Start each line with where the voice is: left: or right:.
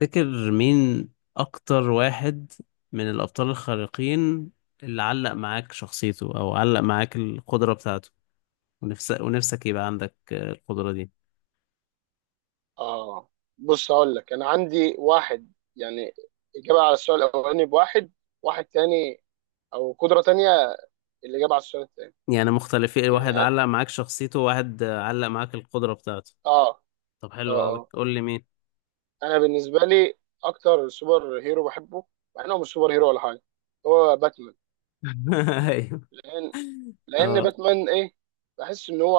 left: تفتكر مين أكتر واحد من الأبطال الخارقين اللي علق معاك شخصيته أو علق معاك القدرة بتاعته، ونفسك يبقى عندك القدرة دي؟
right: اه. بص هقول لك انا عندي واحد، يعني اجابه على السؤال الاولاني بواحد. واحد تاني او قدره تانيه الاجابه على السؤال التاني.
left: يعني مختلفين،
right: يعني
left: واحد علق معاك شخصيته وواحد علق معاك القدرة بتاعته.
right: اه
left: طب
right: اه
left: حلو أوي،
right: اه
left: قول لي مين.
right: انا بالنسبه لي اكتر سوبر هيرو بحبه، مع انه مش سوبر هيرو ولا حاجه، هو باتمان.
left: أيوه.
right: لان لان
left: أه.
right: باتمان ايه، بحس ان هو،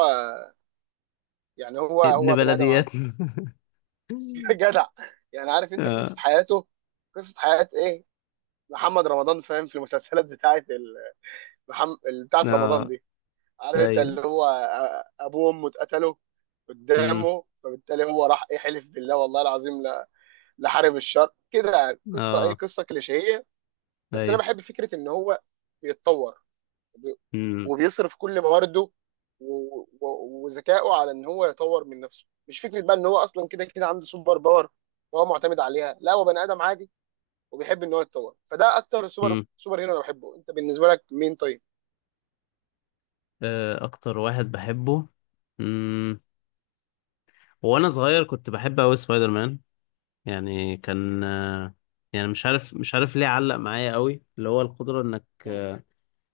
right: يعني هو
left: ابن
right: هو بني ادم عادي.
left: بلدياتنا.
right: جدع. يعني عارف انت قصه
left: أه.
right: حياته، قصه حياه ايه، محمد رمضان فاهم، في المسلسلات بتاعت ال... محم... بتاعت رمضان
left: أه.
right: دي. عارف انت
left: أيوه.
right: اللي هو ابوه وامه اتقتلوا
left: أمم.
right: قدامه، فبالتالي هو راح ايه حلف بالله والله العظيم لا لحارب الشر كده، يعني قصه ايه،
left: أه.
right: قصه كليشيهيه. بس انا
left: أيوه.
right: بحب فكره ان هو بيتطور وبي-
left: أمم.
right: وبيصرف كل موارده وذكائه على ان هو يطور من نفسه، مش فكره بقى ان هو اصلا كده كده عنده سوبر باور وهو معتمد عليها، لا هو بني ادم عادي وبيحب ان هو يتطور. فده اكتر سوبر
left: أمم.
right: سوبر هيرو انا بحبه. انت بالنسبه لك مين طيب؟
left: أكتر واحد بحبه. مم. وانا صغير كنت بحب قوي سبايدر مان، يعني كان يعني مش عارف ليه علق معايا قوي، اللي هو القدرة انك
right: امم.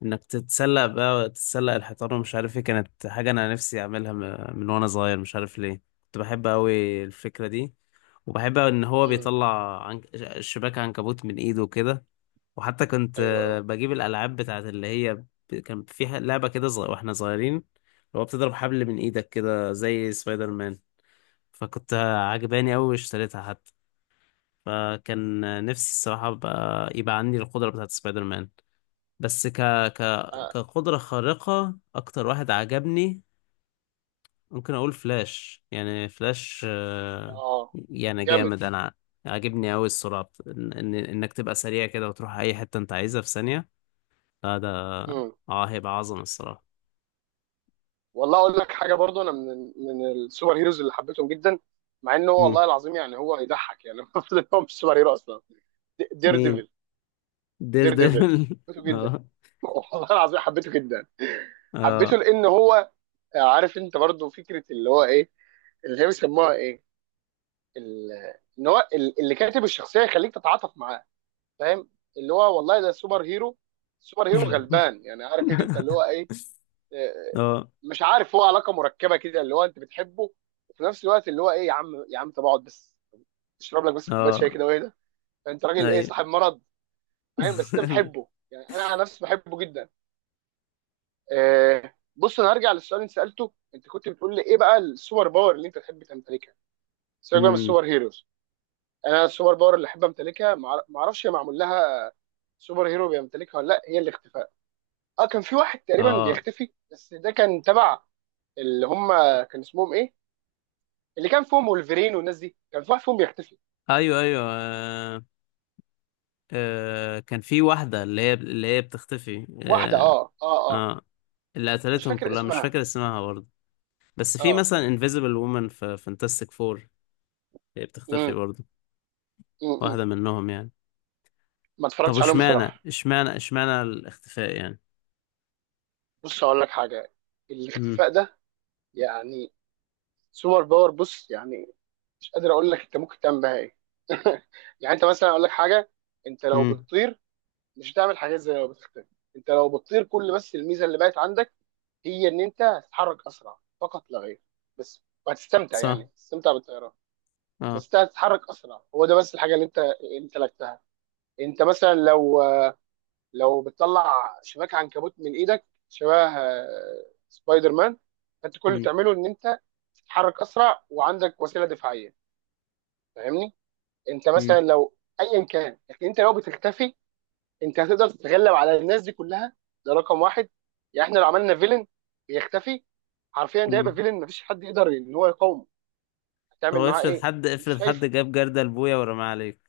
left: انك تتسلق، بقى تتسلق الحيطان، ومش عارف ايه، كانت حاجة انا نفسي اعملها من وانا صغير، مش عارف ليه كنت بحب قوي الفكرة دي، وبحب ان هو
right: امم.
left: بيطلع شباك عنكبوت من ايده وكده. وحتى كنت
right: ايوه ايوه.
left: بجيب الالعاب بتاعت اللي هي، كان فيها لعبة كده واحنا صغيرين، اللي هو بتضرب حبل من ايدك كده زي سبايدر مان، فكنت عجباني
right: مم.
left: أوي واشتريتها حتى. فكان نفسي الصراحة بقى يبقى عندي القدرة بتاعت سبايدر مان. بس ك... كقدرة خارقة، أكتر واحد عجبني ممكن أقول فلاش. يعني فلاش
right: اه،
left: يعني
right: جامد.
left: جامد، أنا عاجبني أوي السرعة إنك تبقى سريع كده وتروح أي حتة أنت عايزها في ثانية. لا ده
right: امم.
left: اه، هيبقى عظمة الصراحة.
right: والله اقول لك حاجه برضو، انا من السوبر هيروز اللي حبيتهم جدا، مع انه هو
left: مم.
right: والله العظيم يعني هو يضحك يعني المفروض ان هو مش سوبر هيرو اصلا. دير
left: مين؟
right: ديفل.
left: دير
right: دير ديفل
left: ديفل.
right: حبيته جدا.
left: اه.
right: والله العظيم حبيته جدا. حبيته
left: اه.
right: لان هو، عارف انت برضو فكره اللي هو ايه، اللي هي بيسموها ايه، ال- ان هو اللي كاتب الشخصيه يخليك تتعاطف معاه، فاهم؟ اللي هو والله ده سوبر هيرو، سوبر هيرو غلبان، يعني عارف انت اللي هو إيه،
left: اه.
right: مش عارف، هو علاقه مركبه كده اللي هو انت بتحبه وفي نفس الوقت اللي هو ايه، يا عم يا عم طب اقعد بس تشرب لك بس كوبايه شاي
left: اه.
right: كده، وايه ده انت راجل ايه
left: ايوه.
right: صاحب مرض. فاهم؟ بس انت بتحبه يعني انا على نفسي بحبه جدا. بص انا هرجع للسؤال اللي سالته، انت كنت بتقول لي ايه بقى السوبر باور اللي انت تحب تمتلكها، سيبك بقى من
left: امم.
right: السوبر هيروز. انا السوبر باور اللي احب امتلكها، ما اعرفش هي معمول لها سوبر هيرو بيمتلكها ولا لا، هي الاختفاء. اه كان في واحد تقريبا
left: اه.
right: بيختفي، بس ده كان تبع اللي هم كان اسمهم ايه، اللي كان فيهم وولفرين والناس دي، كان في واحد فيهم بيختفي.
left: ايوه. ايوه. آه. آه. كان في واحدة اللي هي بتختفي،
right: واحده،
left: اه,
right: اه اه اه.
left: آه. اللي
right: مش
left: قتلتهم
right: فاكر
left: كلها مش
right: اسمها.
left: فاكر اسمها برضه، بس في
right: اه.
left: مثلا انفيزبل وومن في فانتاستيك فور، هي بتختفي
right: امم.
left: برضه،
right: امم.
left: واحدة منهم يعني.
right: ما
left: طب
right: اتفرجتش عليهم
left: اشمعنى
right: بصراحه.
left: اشمعنى اشمعنى الاختفاء يعني؟
right: بص اقول لك حاجه،
left: امم.
right: الاختفاء ده يعني سوبر باور، بص يعني مش قادر اقول لك انت ممكن تعمل بيها ايه. يعني انت مثلا اقول لك حاجه، انت لو
left: امم.
right: بتطير مش هتعمل حاجات زي لو بتختفي. انت لو بتطير كل بس الميزه اللي بقت عندك هي ان انت هتتحرك اسرع فقط لا غير، بس، وهتستمتع يعني
left: صح.
right: هتستمتع بالطيران. بس
left: اه.
right: انت هتتحرك اسرع، هو ده بس الحاجه اللي انت لكتها. انت مثلا لو، لو بتطلع شباك عنكبوت من ايدك شبه سبايدر مان، فانت كل اللي
left: امم.
right: بتعمله ان انت تتحرك اسرع وعندك وسيله دفاعيه. فاهمني؟ انت مثلا
left: امم.
right: لو ايا كان، لكن انت لو بتختفي انت هتقدر تتغلب على الناس دي كلها. ده رقم واحد. يعني احنا لو عملنا فيلن بيختفي، حرفيا ده يبقى
left: امم.
right: فيلن مفيش حد يقدر ان هو يقاومه،
left: طب
right: هتعمل معاه
left: افرض
right: ايه؟
left: حد
right: مش
left: افرض حد
right: شايفه.
left: جاب جردل بويا ورماه عليك.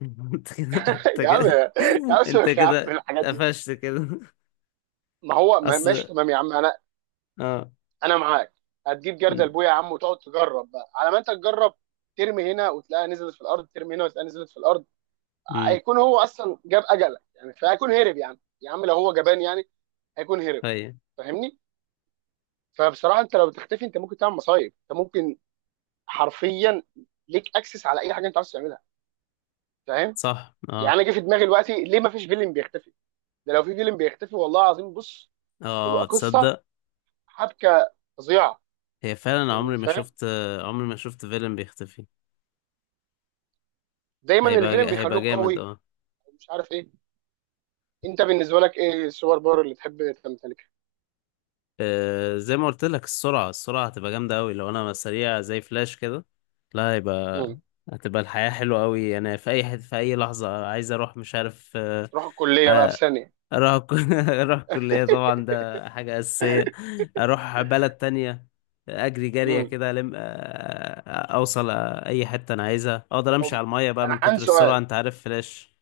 left: انت كده انت
right: يا عم
left: كده
right: يا عم
left: انت
right: سيبك يا عم من
left: كده
right: الحاجات دي.
left: قفشت كده.
right: ما هو ماشي
left: اصل
right: تمام يا عم، انا
left: اه.
right: انا معاك. هتجيب جردل
left: امم.
right: بويا يا عم وتقعد تجرب بقى، على ما انت تجرب، ترمي هنا وتلاقيها نزلت في الارض، ترمي هنا وتلاقيها نزلت في الارض.
left: أمم.
right: هيكون هو اصلا جاب اجلك يعني، فهيكون هرب يا عم. يا عم لو هو جبان يعني هيكون هرب.
left: هي
right: فاهمني؟ فبصراحه انت لو تختفي انت ممكن تعمل مصايب. انت ممكن حرفيا ليك اكسس على اي حاجه انت عاوز تعملها. فاهم؟
left: صح.
right: يعني
left: اه.
right: انا جه في دماغي دلوقتي ليه ما فيش فيلم بيختفي؟ ده لو في فيلم بيختفي والله العظيم، بص تبقى
left: اه
right: قصه،
left: تصدق.
right: حبكه فظيعه،
left: هي فعلا
right: يعني فاهم؟
left: عمري ما شفت فيلم بيختفي.
right: دايما الفيلم
left: هيبقى
right: بيخلوه
left: جامد
right: قوي
left: اه.
right: مش عارف ايه. انت بالنسبه لك ايه السوبر باور اللي تحب تمتلكها؟
left: زي ما قلت لك السرعة، هتبقى جامدة أوي لو أنا سريع زي فلاش كده. لا، هيبقى
right: امم.
left: هتبقى الحياة حلوة أوي، أنا في أي حد في أي لحظة عايز أروح مش عارف
right: تروح الكليه بقى في
left: آه،
right: ثانيه.
left: اروح اروح الكلية طبعا، ده حاجة أساسية. اروح بلد تانية، اجري جرية
right: امم.
left: كده لم، اوصل اي حتة انا عايزها، اقدر امشي
right: هم...
left: على المية بقى من
right: انا
left: كتر
right: عندي
left: السرعة،
right: سؤال،
left: انت عارف فلاش.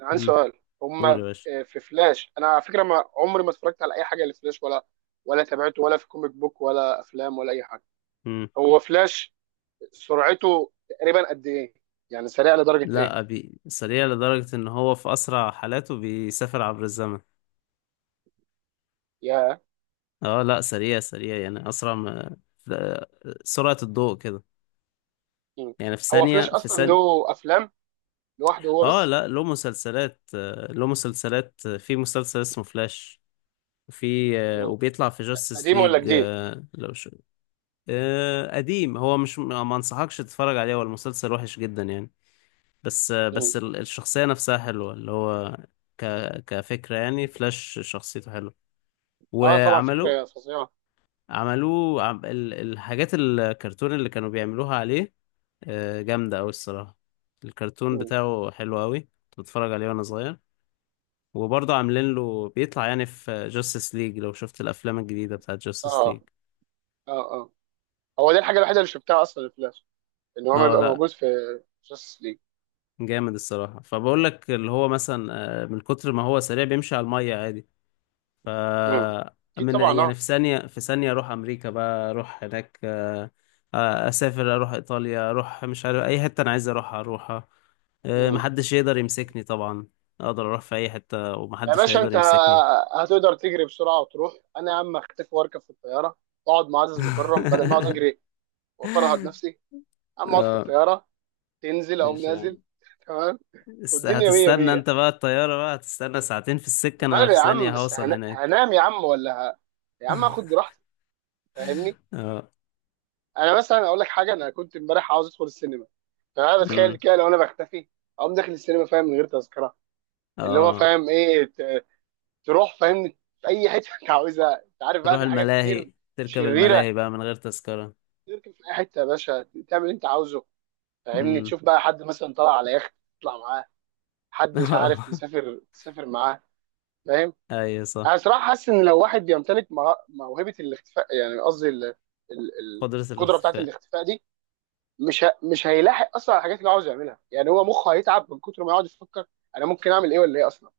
right: انا عندي
left: امم.
right: سؤال. هم
left: قول يا باشا.
right: آه، في فلاش، انا على فكره ما عمري ما اتفرجت على اي حاجه لفلاش، ولا تابعته ولا في كوميك بوك ولا افلام ولا اي حاجه،
left: امم.
right: هو فلاش سرعته تقريبا قد ايه؟ يعني سريع لدرجه ايه؟
left: لا سريع لدرجة ان هو في اسرع حالاته بيسافر عبر الزمن.
right: يا.
left: اه، لا سريع سريع يعني اسرع ما سرعة الضوء كده،
right: مم.
left: يعني في
right: هو
left: ثانية
right: فلاش
left: في
right: اصلا
left: ثانية.
right: له افلام لوحده هو
left: اه،
right: بس؟
left: لا، له مسلسلات، في مسلسل اسمه فلاش، في آه،
right: مم.
left: وبيطلع في جاستس
right: قديم ولا
left: ليج.
right: جديد؟
left: لو شو، قديم، هو مش، ما انصحكش تتفرج عليه، هو المسلسل وحش جدا يعني. بس
right: مم.
left: الشخصية نفسها حلوة، اللي هو ك كفكرة، يعني فلاش شخصيته حلوة.
right: اه طبعا
left: وعملوا،
right: فكره فظيعه.
left: عملوه الحاجات الكرتون اللي كانوا بيعملوها عليه جامدة أوي الصراحة. الكرتون
right: مم.
left: بتاعه حلو أوي، كنت بتفرج عليه وأنا صغير. وبرضه عاملين له بيطلع يعني في جاستس ليج، لو شفت الأفلام الجديدة بتاعت جاستس
right: اه
left: ليج.
right: اه اه هو دي الحاجه الوحيده اللي شفتها اصلا في فلاش، ان هو ما
left: اه،
right: بيبقى
left: لا،
right: موجود في جاستس ليج.
left: جامد الصراحة، فبقول لك اللي هو مثلا من كتر ما هو سريع بيمشي على المية عادي. ف
right: امم. اكيد
left: من
right: طبعا،
left: يعني في
right: اه.
left: ثانية في ثانية اروح امريكا بقى، اروح هناك، اسافر، اروح ايطاليا، اروح مش عارف اي حتة انا عايز اروحها
right: امم.
left: محدش يقدر يمسكني طبعا، اقدر اروح في اي حتة
right: يا
left: ومحدش
right: باشا
left: هيقدر
right: انت
left: يمسكني.
right: هتقدر تجري بسرعه وتروح، انا يا عم اختفي واركب في الطياره واقعد مع عزيز مكرم بدل ما اقعد اجري وافرهد نفسي، اما اقعد في
left: اه،
right: الطياره تنزل او
left: ماشي يا
right: نازل.
left: عم.
right: تمام. والدنيا مية
left: هتستنى
right: مية.
left: انت بقى الطيارة، بقى هتستنى ساعتين في السكة، انا
right: وماله
left: في
right: يا عم،
left: ثانية
right: بس
left: هوصل هناك.
right: هنام يا عم ولا ه... يا عم اخد راحتي. فاهمني؟ انا مثلا اقول لك حاجه، انا كنت امبارح عاوز ادخل السينما، فانا بتخيل
left: اه
right: كده لو انا بختفي اقوم داخل السينما، فاهم؟ من غير تذكره. اللي هو
left: اه،
right: فاهم ايه، تروح، فاهم؟ في اي حته انت عاوزها. انت عارف بقى
left: تروح
right: في حاجات كتير
left: الملاهي، تركب
right: شريره،
left: الملاهي بقى من غير تذكرة.
right: تركب في اي حته يا باشا، تعمل اللي انت عاوزه. فاهمني؟
left: امم.
right: تشوف بقى حد مثلا طلع على يخت تطلع معاه، حد مش عارف
left: اه.
right: مسافر تسافر معاه. فاهم؟
left: ايوه صح.
right: انا صراحه حاسس ان لو واحد بيمتلك موهبه الاختفاء، يعني قصدي ال-
left: قدرة
right: القدره بتاعت
left: الاختفاء
right: الاختفاء دي، مش هيلاحق اصلا على الحاجات اللي عاوز يعملها. يعني هو مخه هيتعب من كتر ما يقعد يفكر انا ممكن اعمل ايه ولا ايه اصلا.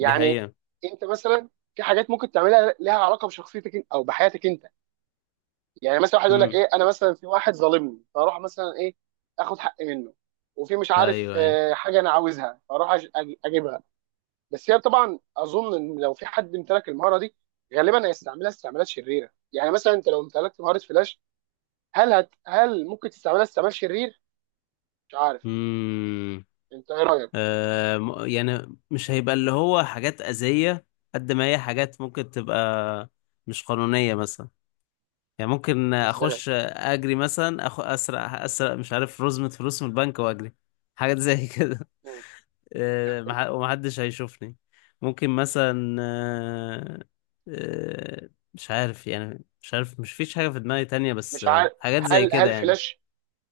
left: دي حقيقة.
right: انت مثلا، في حاجات ممكن تعملها لها علاقه بشخصيتك إن- او بحياتك انت. يعني مثلا واحد يقول لك
left: امم.
right: ايه، انا مثلا في واحد ظالمني فاروح مثلا ايه اخد حقي منه، وفي مش عارف
left: ايوه. ايوه.
right: حاجه انا عاوزها فاروح اجيبها. بس هي طبعا اظن ان لو في حد امتلك المهاره دي غالبا هيستعملها استعمالات شريره. يعني مثلا انت لو امتلكت مهاره فلاش، هل ممكن تستعملها استعمال شرير؟ مش عارف،
left: امم.
right: انت ايه رايك؟
left: يعني مش هيبقى اللي هو حاجات أذية، قد ما هي حاجات ممكن تبقى مش قانونية مثلا. يعني ممكن
right: ازاي.
left: اخش اجري مثلا، اسرق مش عارف رزمة فلوس من البنك واجري، حاجات زي كده.
right: مم.
left: ومحدش هيشوفني. ممكن مثلا مش عارف، يعني مش فيش حاجة في دماغي تانية، بس
right: مش عارف،
left: حاجات زي
right: هل
left: كده
right: هل
left: يعني.
right: فلاش،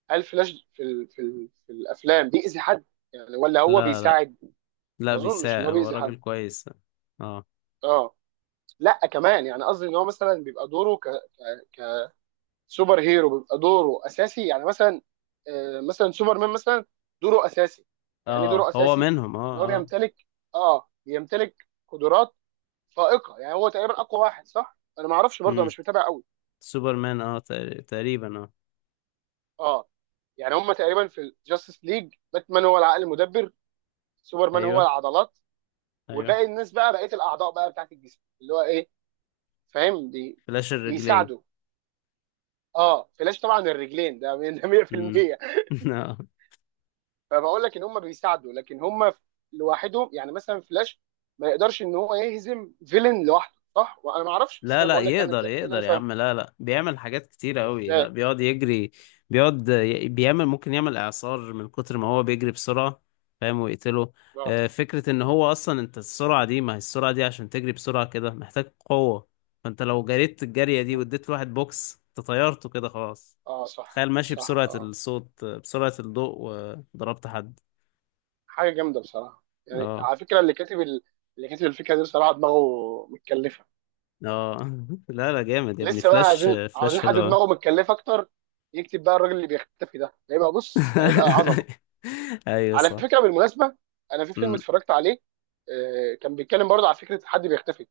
right: هل فلاش في ال... في ال... في الافلام بيأذي حد يعني ولا هو
left: لا، لا،
right: بيساعد؟
left: لا
right: ما اظنش ان
left: بيساعد،
right: هو
left: هو
right: بيأذي حد.
left: راجل كويس. اه
right: اه. لا كمان يعني قصدي ان هو مثلا بيبقى دوره ك... كسوبر هيرو بيبقى دوره اساسي. يعني مثلا، آه مثلا سوبرمان مثلا دوره اساسي، يعني ايه دوره
left: اه، هو
right: اساسي؟
left: منهم
right: يعني
left: اه
right: هو
left: اه.
right: بيمتلك، اه بيمتلك قدرات فائقة. يعني هو تقريبا اقوى واحد صح، انا ما اعرفش برضه، أنا
left: امم.
right: مش متابع قوي.
left: سوبرمان اه تقريبا اه.
right: اه. يعني هم تقريبا في الجاستس ليج، باتمان هو العقل المدبر، سوبرمان هو
left: ايوه
right: العضلات،
left: ايوه،
right: وباقي الناس بقى بقيه الاعضاء بقى بتاعت الجسم اللي هو ايه، فاهم؟
left: فلاش الرجلين.
right: بيساعدوا. اه فلاش طبعا الرجلين ده من- ده
left: امم.
right: 100%.
left: اه
right: فبقول لك ان هم بيساعدوا، لكن هم لوحدهم يعني مثلا فلاش ما يقدرش ان هو يهزم فيلن لوحده صح، وانا ما اعرفش بس
left: لا
right: انا
left: لا،
right: بقول لك يعني انت،
left: يقدر
right: ده اللي انا
left: يقدر يا
right: فاهمه.
left: عم، لا لا، بيعمل حاجات كتيرة قوي، لا
right: ازاي.
left: بيقعد يجري، بيقعد بيعمل، ممكن يعمل إعصار من كتر ما هو بيجري بسرعة، فاهم؟ ويقتله.
right: اه.
left: فكرة إن هو أصلا، أنت السرعة دي، ما هي السرعة دي عشان تجري بسرعة كده محتاج قوة، فأنت لو جريت الجرية دي واديت لواحد بوكس، أنت طيرته كده خلاص.
right: اه صح
left: تخيل ماشي
right: صح
left: بسرعة
right: اه.
left: الصوت بسرعة الضوء وضربت حد.
right: حاجه جامده بصراحه، يعني
left: اه
right: على فكره اللي كاتب ال... اللي كاتب الفكره دي بصراحه دماغه متكلفه.
left: اه. لا لا، جامد يا ابني
right: لسه بقى
left: فلاش،
right: عايزين،
left: فلاش
right: عاوزين حد
left: حلو أوي.
right: دماغه متكلفه اكتر، يكتب بقى الراجل اللي بيختفي ده، هيبقى بص هيبقى عظمه.
left: ايوه
right: على
left: صح.
right: فكره بالمناسبه، انا في فيلم
left: مم.
right: اتفرجت عليه كان بيتكلم برضه على فكره حد بيختفي،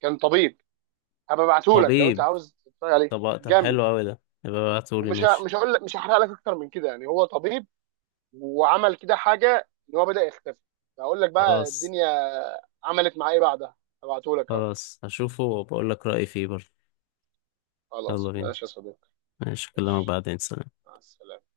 right: كان طبيب. هبقى ابعته لك لو انت
left: طبيب؟
right: عاوز تتفرج عليه،
left: طب
right: جامد.
left: حلو قوي، ده يبقى ابعتهولي،
right: ومش ه...
left: ماشي.
right: مش هقول لك، مش هحرق لك اكتر من كده يعني. هو طبيب وعمل كده حاجه ان هو بدا يختفي. هقول لك بقى
left: خلاص.
right: الدنيا عملت معاه ايه بعدها. هبعته لك اهو.
left: خلاص هشوفه وبقول لك رأيي فيه برضه. يلا
right: خلاص
left: بينا،
right: ماشي يا صديقي.
left: ماشي، اكلمك
right: ماشي.
left: بعدين، سلام.
right: مع السلامة.